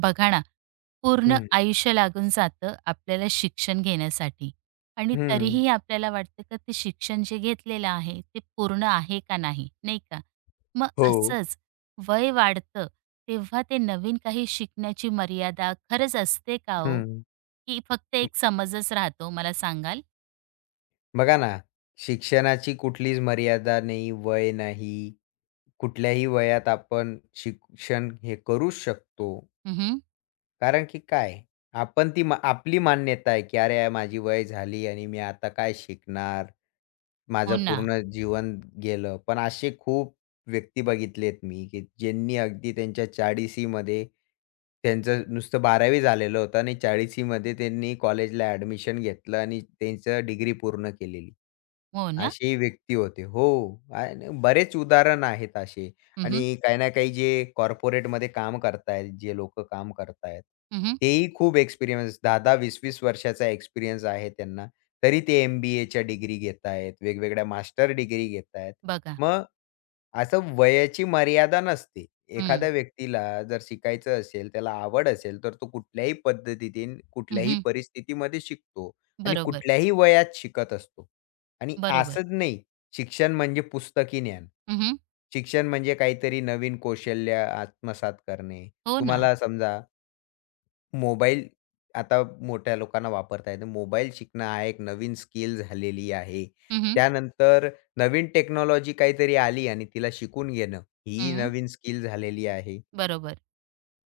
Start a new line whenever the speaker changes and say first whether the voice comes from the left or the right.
right: बघा ना, पूर्ण
left: हं,
right: आयुष्य लागून जातं आपल्याला शिक्षण घेण्यासाठी आणि
left: हं.
right: तरीही आपल्याला वाटतं का ते शिक्षण जे घेतलेलं आहे ते पूर्ण आहे का नाही, नाही का? मग
left: हो.
right: असंच वय वाढतं तेव्हा ते नवीन काही शिकण्याची मर्यादा खरंच असते का हो?
left: हं.
right: की फक्त
left: ब
right: एक समजच राहतो मला सांगाल?
left: बघा ना, शिक्षणाची कुठलीच मर्यादा नाही, वय नाही. कुठल्याही वयात आपण शिक्षण हे करूच शकतो.
right: हं,
left: कारण की काय, आपण ती मा आपली मान्यता आहे, की "अरे, माझी वय झाली आणि मी आता काय शिकणार?
right: हो
left: माझं
right: ना,
left: पूर्ण जीवन गेलं." पण असे खूप व्यक्ती बघितलेत मी, की ज्यांनी अगदी त्यांच्या 40शी मध्ये त्यांचं नुसतं 12वी झालेलं होतं आणि 40शी मध्ये त्यांनी कॉलेजला ॲडमिशन घेतलं आणि त्यांचं डिग्री पूर्ण केलेली.
right: हो ना.
left: असेही व्यक्ती होते. हो, आणि बरेच उदाहरण आहेत असे.
right: हं,
left: आणि
right: हं.
left: काही ना काही जे कॉर्पोरेटमध्ये काम करतायत, जे लोकं काम करतायत, तेही खूप एक्सपिरियन्स 10-10, 20-20 वर्षाचा एक्सपिरियन्स आहे त्यांना. तरी ते एम-बी-एच्या डिग्री घेतायत, वेगवेगळ्या मास्टर डिग्री घेतायत.
right: बघा.
left: मग असं वयाची मर्यादा नसते.
right: हं.
left: एखाद्या व्यक्तीला जर शिकायचं असेल, त्याला आवड असेल, तर तो कुठल्याही पद्धतीने, कुठल्याही
right: हं,
left: परिस्थितीमध्ये शिकतो आणि
right: बरोबर,
left: कुठल्याही वयात शिकत असतो. आणि
right: बरोबर.
left: असंच नाही शिक्षण म्हणजे पुस्तकी ज्ञान.
right: हं,
left: शिक्षण म्हणजे काहीतरी नवीन कौशल्य आत्मसात करणे.
right: हो ना.
left: तुम्हाला समजा मोबाईल आता मोठ्या लोकांना वापरता येतं. मोबाईल शिकणं हा एक नवीन स्किल झालेली आहे.
right: हं, हं.
left: त्यानंतर नवीन टेक्नॉलॉजी काहीतरी आली आणि तिला शिकून घेणं, ही नवीन स्किल झालेली आहे.
right: बरोबर.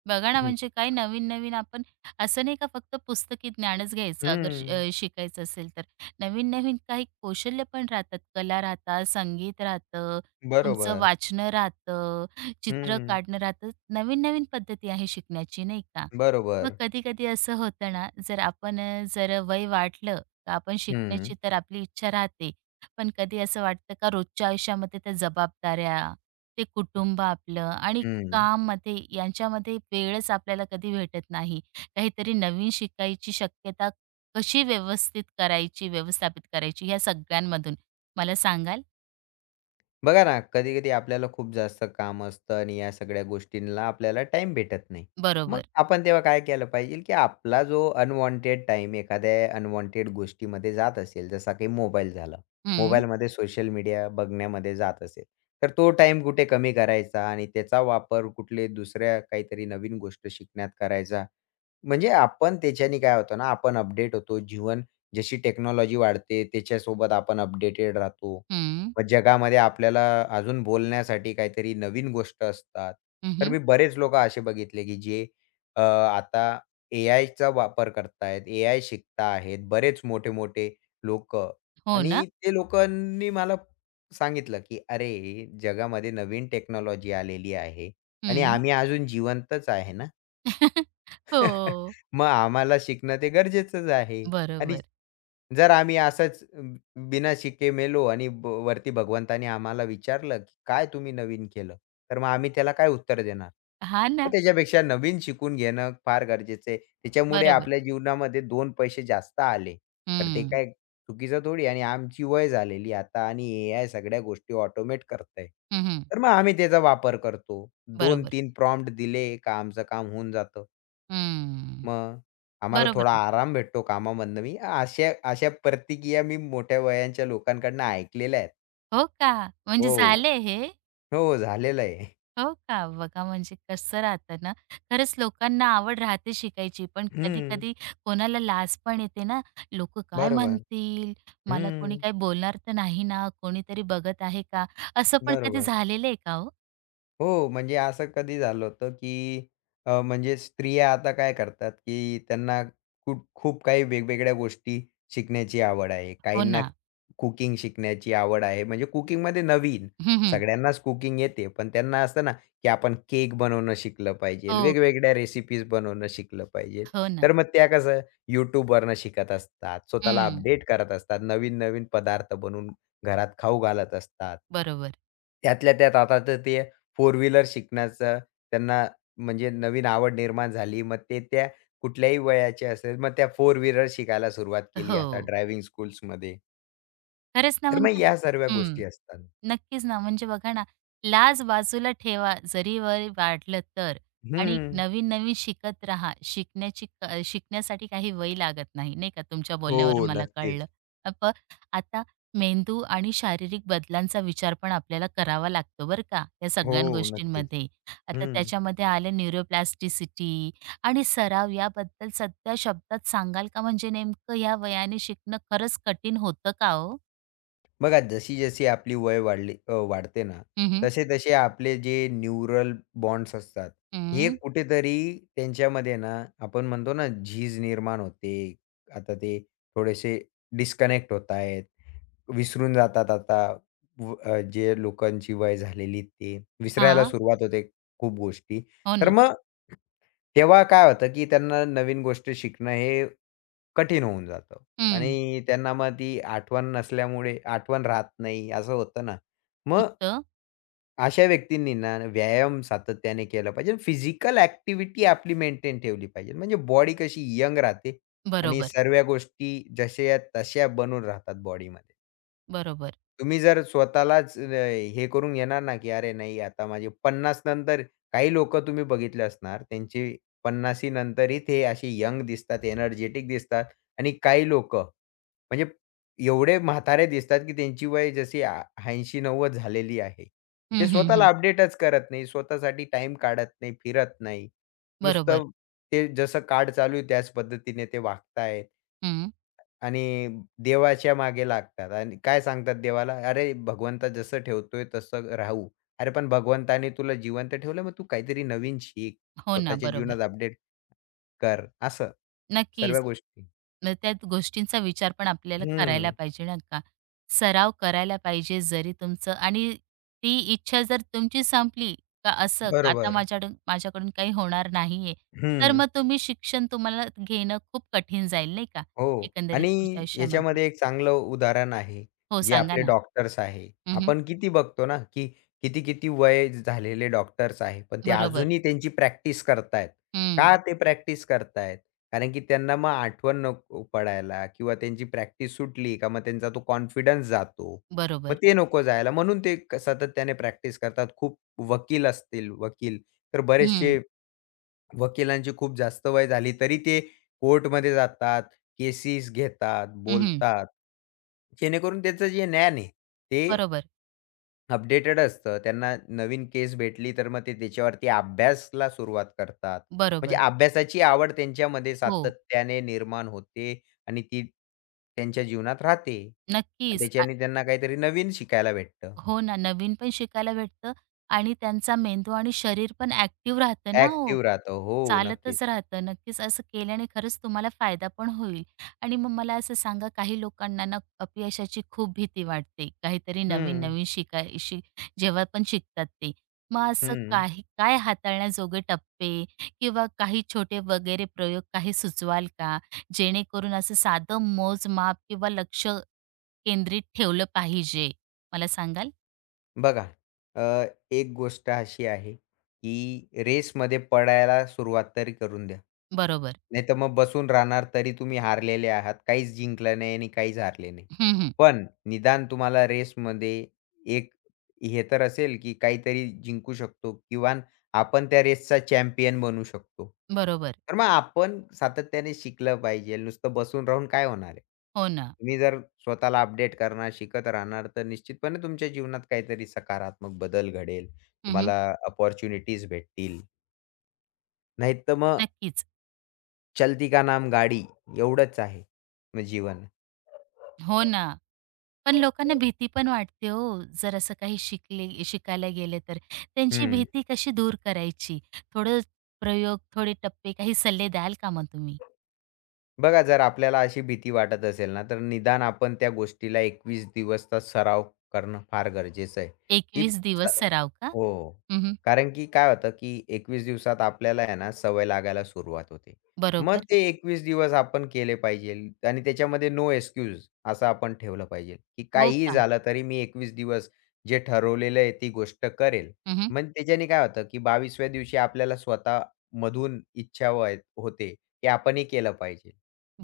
right: बघा ना, म्हणजे काय नवीन-नवीन आपण असं नाही का फक्त पुस्तकी ज्ञानच घ्यायचं अगर
left: हं,
right: शिकायचं असेल तर. नवीन-नवीन काही कौशल्य पण राहतात. कला राहतात, संगीत राहतं, तुमचं
left: बरोबर.
right: वाचणं राहतं, चित्र
left: हं,
right: काढणं राहतं. नवीन-नवीन पद्धती आहे शिकण्याची नाही का? मग
left: बरोबर.
right: कधी-कधी असं होतं ना, जर जर वय वाढलं तर आपण शिकण्याची
left: हं,
right: तर आपली इच्छा राहते. पण कधी असं वाटतं का रोजच्या आयुष्यामध्ये त्या जबाबदाऱ्या, ते कुटुंब आपलं आणि
left: हं.
right: काममध्ये यांच्यामध्ये वेळच आपल्याला कधी भेटत नाही. काहीतरी नवीन शिकायची शक्यता कशी व्यवस्थित करायची, व्यवस्थापित करायची या सगळ्यांमधून मला सांगाल?
left: बघा ना, कधी-कधी आपल्याला खूप जास्त काम असतं आणि या सगळ्या गोष्टींना आपल्याला टाइम भेटत नाही. मग
right: बरोबर.
left: आपण तेव्हा काय केलं पाहिजे, की आपला जो अनवॉन्टेड टाइम एखाद्या अनवॉन्टेड गोष्टीमध्ये जात असेल, जसा की मोबाईल झाला.
right: हं,
left: मोबाईलमध्ये सोशल मीडिया बघण्यामध्ये जात असेल, तर तो टाईम कुठे कमी करायचा आणि त्याचा वापर कुठले दुसऱ्या काहीतरी नवीन गोष्ट शिकण्यात करायचा. म्हणजे आपण त्याच्याने काय होतं ना, आपण अपडेट होतो. जीवन जशी टेक्नॉलॉजी वाढते त्याच्यासोबत आपण अपडेटेड राहतो.
right: हं,
left: मग जगामध्ये आपल्याला अजून बोलण्यासाठी काहीतरी नवीन गोष्ट असतात. तर
right: हं,
left: मी बरेच लोकं असे बघितले, की जे आता एआयचा वापर करतायत, एआय शिकता आहेत. बरेच मोठे-मोठे लोकं
right: हो ना?
left: आणि ते लोकांनी मला सांगितलं, की "अरे, जगामध्ये नवीन टेक्नॉलॉजी आलेली आहे आणि
right: हं.
left: आम्ही अजून जिवंतच आहे ना."
right: हो.
left: मग आम्हाला शिकणं ते गरजेचंच आहे. आणि
right: बरोबर.
left: जर आम्ही असंच बिना शिके मेलो आणि वरती भगवंताने आम्हाला विचारलं, की "काय तुम्ही नवीन केलं?" तर मग आम्ही त्याला काय उत्तर देणार?
right: हा
left: मग
right: ना.
left: त्याच्यापेक्षा नवीन शिकून घेणं फार गरजेचं आहे. त्याच्यामुळे
right: बरोबर.
left: आपल्या जीवनामध्ये 2 पैसे जास्त आले, तर ते
right: हं.
left: काय चुकीचं थोडी आणि आमची वय झालेली आता आणि एआय सगळ्या गोष्टी ऑटोमेट करतंय.
right: हं,
left: तर मग आम्ही त्याचा वापर करतो.
right: बरोबर.
left: 2-3 प्रॉम्प्ट दिले का आमचं काम होऊन जातं.
right: हं.
left: मग आम्हाला
right: बरोबर.
left: थोडा आराम भेटतो कामामधनं. मी अशा अशा प्रतिक्रिया मी मोठ्या वयांच्या लोकांकडनं ऐकलेल्या आहेत.
right: हो का? म्हणजे
left: हो.
right: झाले हे?
left: हो, झालेलं आहे.
right: हो का? बघा म्हणजे कसं राहतं ना, खरंच लोकांना आवड राहते शिकायची, पण
left: हं.
right: कधी-कधी कोणाला लाज पण येते ना, लोक काय
left: बरोबर.
right: म्हणतील? मला कोणी
left: हं.
right: काय बोलणार तर नाही ना? कोणीतरी बघत आहे का?" असं पण कधी
left: बरोबर.
right: झालेलं आहे का हो?
left: हो, म्हणजे असं कधी झालं होतं, की म्हणजे स्त्रिया आता काय करतात, की त्यांना खूप खूप काही वेगवेगळ्या गोष्टी शिकण्याची आवड आहे.
right: हो
left: काहींना
right: ना.
left: कुकिंग शिकण्याची आवड आहे. म्हणजे कुकिंगमध्ये नवीन.
right: हं, हं.
left: सगळ्यांनाच कुकिंग येते, पण त्यांना असतं ना, की आपण केक बनवणं शिकलं पाहिजे.
right: हो,
left: वेगवेगळ्या रेसिपीज बनवणं शिकलं पाहिजे.
right: हो ना.
left: तर मग त्या कसं YouTubeवरनं शिकत असतात. स्वतःला
right: हं,
left: अपडेट करत असतात. नवीन-नवीन पदार्थ बनवून घरात खाऊ घालत असतात.
right: बरोबर.
left: त्यातल्या त्यात आता तर ते फोर व्हीलर शिकण्याचा त्यांना म्हणजे नवीन आवड निर्माण झाली. मग ते त्या कुठल्याही वयाचे असेल, मग त्या फोर व्हीलर शिकायला सुरुवात केली आता
right: हो.
left: ड्रायव्हिंग स्कूल्समध्ये.
right: खरंच ना
left: तर मग
right: म्हणजे
left: या सर्व
right: हं.
left: गोष्टी असतात.
right: नक्कीच ना, म्हणजे बघा ना, लाज बाजूला ठेवा जरी वय वाढलं तर आणि
left: हं.
right: नवीन-नवीन शिकत राहा. शिकण्याची क शिकण्यासाठी काही वय लागत नाही, नाही का? तुमच्या
left: हो,
right: बोलण्यावरून मला कळलं.
left: नक्कीच.
right: अप आता मेंदू आणि शारीरिक बदलांचा विचार पण आपल्याला करावा लागतो बरं का, या
left: हो,
right: सगळ्या
left: नक्कीच.
right: गोष्टींमध्ये. आता
left: हं.
right: त्याच्यामध्ये आलं न्यूरोप्लास्टिसिटी आणि सराव याबद्दल सध्या शब्दात सांगाल का? म्हणजे नेमकं या वयाने शिकणं खरंच कठीण होतं का हो?
left: बघा जशी-जशी आपली वय वाढली अ, वाढते ना,
right: हं, हं.
left: तसे-तसे आपले जे न्यूरल बॉन्ड्स असतात, हे
right: हं.
left: कुठेतरी त्यांच्यामध्ये ना, आपण म्हणतो ना झीज निर्माण होते. आता ते थोडेसे डिस्कनेक्ट होत आहेत, विसरून जातात आता जे लोकांची वय झालेली ते विसरायला सुरुवात होते खूप गोष्टी.
right: हो
left: तर
right: ना.
left: मग तेव्हा काय होतं, की त्यांना नवीन गोष्टी शिकणं हे कठीण होऊन जातं
right: हं,
left: आणि त्यांना मग ती आठवण नसल्यामुळे आठवण राहत नाही असं होतं ना. मग
right: तुटतं.
left: अशा व्यक्तींनी ना व्यायाम सातत्याने केला पाहिजे. फिजिकल ॲक्टिव्हिटी आपली मेंटेन ठेवली पाहिजे. म्हणजे बॉडी कशी यंग राहते आणि
right: बरोबर,
left: सर्व गोष्टी जशा तशा बनून राहतात बॉडीमध्ये.
right: बरोबर.
left: तुम्ही जर स्वतःलाच हे करून घेणार ना, की "अरे नाही आता माझे 50 नंतर" काही लोकं तुम्ही बघितले असणार त्यांचे 50 नंतरही ते असे यंग दिसतात, एनर्जेटिक दिसतात आणि काही लोकं म्हणजे एवढे म्हातारे दिसतात, की त्यांची वय जशी 80-90 झालेली आहे. ते
right: हं, हं, हं.
left: स्वतःला अपडेटच करत नाही. स्वतःसाठी टाइम काढत नाही, फिरत नाही.
right: बरोबर.
left: नुसतं ते जसं कार्ड चालू आहे त्याच पद्धतीने ते वागतायत
right: हं.
left: आणि देवाच्या मागे लागतात आणि काय सांगतात देवाला, "अरे भगवंता जसं ठेवतोय तसं राहू." अरे पण भगवंताने तुला जिवंत ठेवलं, मग तू काहीतरी नवीन शिक,
right: हो ना,
left: स्वतःच्या
right: बरोबर.
left: जीवनात अपडेट कर, असं
right: नक्कीच.
left: सर्व गोष्टी.
right: मग त्या गोष्टींचा विचार पण आपल्याला करायला
left: हं,
right: पाहिजे ना, का. सराव करायला पाहिजे जरी तुमचं आणि ती इच्छा जर तुमची संपली का असं आता
left: बरोबर.
right: माझ्याकडून माझ्याकडून काही होणार नाहीये, तर
left: हं.
right: मग तुम्ही शिक्षण तुम्हाला घेणं खूप कठीण जाईल नाही का,
left: हो.
right: एकंदरीत पुढच्या
left: आणि
right: आयुष्यामध्ये.
left: याच्यामध्ये एक चांगलं उदाहरण आहे,
right: हो,
left: जे
right: सांगा
left: आपले
right: ना.
left: डॉक्टर्स आहे.
right: हं, हं.
left: आपण किती बघतो ना, की किती-किती वय झालेले डॉक्टर्स आहे, पण ते
right: बरोबर.
left: अजूनही त्यांची प्रॅक्टिस करतायत.
right: हं,
left: का ते प्रॅक्टिस करतायत? कारण की त्यांना मग आठवण नको पडायला किंवा त्यांची प्रॅक्टिस सुटली का मग त्यांचा तो कॉन्फिडन्स जातो. मग
right: बरोबर.
left: ते नको जायला म्हणून ते सातत्याने प्रॅक्टिस करतात. खूप वकील असतील वकील, तर
right: हं,
left: बरेचसे वकिलांची खूप जास्त वय झाली तरी ते कोर्टमध्ये जातात, केसेस घेतात,
right: हं, हं.
left: बोलतात. जेणेकरून त्याचं जे ज्ञान आहे ते
right: बरोबर.
left: अपडेटेड असतं. त्यांना नवीन केस भेटली तर मग ते त्याच्यावरती अभ्यासाला सुरुवात करतात. म्हणजे
right: बरोबर.
left: अभ्यासाची आवड त्यांच्यामध्ये
right: हो,
left: सातत्याने निर्माण होते आणि ती त्यांच्या जीवनात राहते आणि
right: नक्कीच.
left: त्याच्याने त्यांना काहीतरी नवीन शिकायला भेटतं.
right: हो ना, नवीन पण शिकायला भेटतं आणि त्यांचा मेंदू आणि शरीर पण ॲक्टिव्ह राहतं ना हो.
left: ॲक्टिव्ह राहतं. हो, नक्कीच.
right: चालतच राहतं. नक्कीच असं केल्याने खरंच तुम्हाला फायदा पण होईल. आणि मग मला असं सांगा काही लोकांना ना अपयशाची खूप भीती वाटते. काहीतरी
left: हं,
right: नवीन-नवीन शिकाय शि जेव्हा पण शिकतात ते. मग असं
left: हं.
right: काही काय हाताळण्याजोगे टप्पे किंवा काही छोटे वगैरे प्रयोग काही सुचवाल का? जेणेकरून असं साधं मोजमाप किंवा लक्ष केंद्रित ठेवलं पाहिजे. मला सांगाल?
left: बघा, अ, एक गोष्ट अशी आहे, की रेसमध्ये पडायला सुरुवात तरी करून द्या.
right: बरोबर.
left: नाहीतर मग बसून राहणार तरी तुम्ही हारलेले आहात. काहीच जिंकलं नाही आणि काहीच हारले नाही.
right: हं, हं.
left: पण निदान तुम्हाला रेसमध्ये एक हे तर असेल, की काहीतरी जिंकू शकतो किंवा आपण त्या रेसचा चॅम्पियन बनू शकतो.
right: बरोबर.
left: तर मग आपण सातत्याने शिकलं पाहिजे. नुसतं बसून राहून काय होणार आहे?
right: हो ना.
left: तुम्ही जर स्वतःला अपडेट करणार, शिकत राहणार, तर निश्चितपणे तुमच्या जीवनात काहीतरी सकारात्मक बदल घडेल.
right: हं, हं.
left: तुम्हाला अपॉर्च्युनिटीज भेटतील. नाहीतर मग
right: नक्कीच.
left: चलती का नाम गाडी एवढंच आहे मग जीवन.
right: हो ना. पण लोकांना भीती पण वाटते हो, जर असं काही शिकले शिकायला गेले तर. त्यांची
left: हं.
right: भीती कशी दूर करायची? थोडं प्रयोग, थोडे टप्पे काही सल्ले द्याल का मग तुम्ही?
left: बघा, जर आपल्याला अशी भीती वाटत असेल ना, तर निदान आपण त्या गोष्टीला 21 दिवसचा सराव करणं फार गरजेचं आहे, की
right: 21
left: स
right: दिवस सराव का?
left: हो.
right: हं, हं.
left: कारण की काय होतं, की 21 दिवसात आपल्याला आहे ना, सवय लागायला सुरुवात होते.
right: बरोबर.
left: मग ते 21 दिवस आपण केले पाहिजेल आणि त्याच्यामध्ये नो एक्सक्यूज असं आपण ठेवलं पाहिजे, की
right: हो
left: काहीही
right: का?
left: झालं तरी मी 21 दिवस जे ठरवलेलं आहे ती गोष्ट करेल.
right: हं, हं.
left: मग त्याच्याने काय होतं, की 22व्या दिवशी आपल्याला स्वतःमधून इच्छा व्हाय होते, की आपणही केलं पाहिजे.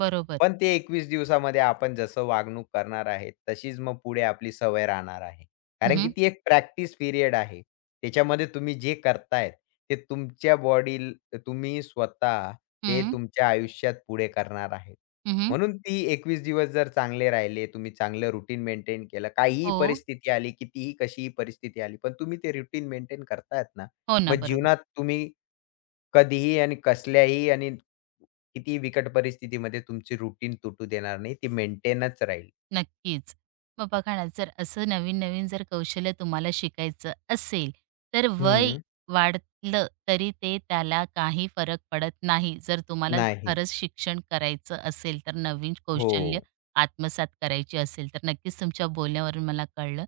right: बरोबर.
left: पण ते 21 दिवसामध्ये आपण जसं वागणूक करणार आहे, तशीच मग पुढे आपली सवय राहणार आहे.
right: हं,
left: कारण की
right: हं.
left: ती एक प्रॅक्टिस पिरियड आहे. त्याच्यामध्ये तुम्ही जे करताय, ते तुमच्या बॉडी तुम्ही स्वतः ते तुमच्या आयुष्यात पुढे करणार आहे.
right: हं, हं.
left: म्हणून ती 21 दिवस जर चांगले राहिले, तुम्ही चांगलं रुटीन मेंटेन केलं, काहीही
right: हो.
left: परिस्थिती आली, कितीही कशीही परिस्थिती आली, पण तुम्ही ते रुटीन मेंटेन करतायत ना,
right: हो ना.
left: मग
right: बरोबर.
left: जीवनात तुम्ही कधीही आणि कसल्याही आणि कितीही बिकट परिस्थितीमध्ये तुमची रुटीन तुटू देणार नाही. ती मेंटेनच राहील.
right: नक्कीच. मग बघा ना, जर असं नवीन-नवीन जर कौशल्य तुम्हाला शिकायचं असेल, तर वय
left: हं.
right: वाढलं तरी ते त्याला काही फरक पडत नाही. जर तुम्हाला
left: नाही.
right: खरंच शिक्षण करायचं असेल, तर नवीन
left: हो.
right: कौशल्य आत्मसात करायची असेल, तर नक्कीच तुमच्या बोलण्यावरून मला कळलं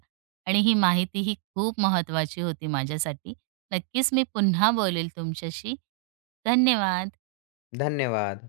right: आणि ही माहिती ही खूप महत्त्वाची होती माझ्यासाठी. नक्कीच मी पुन्हा बोलेल तुमच्याशी. धन्यवाद.
left: धन्यवाद.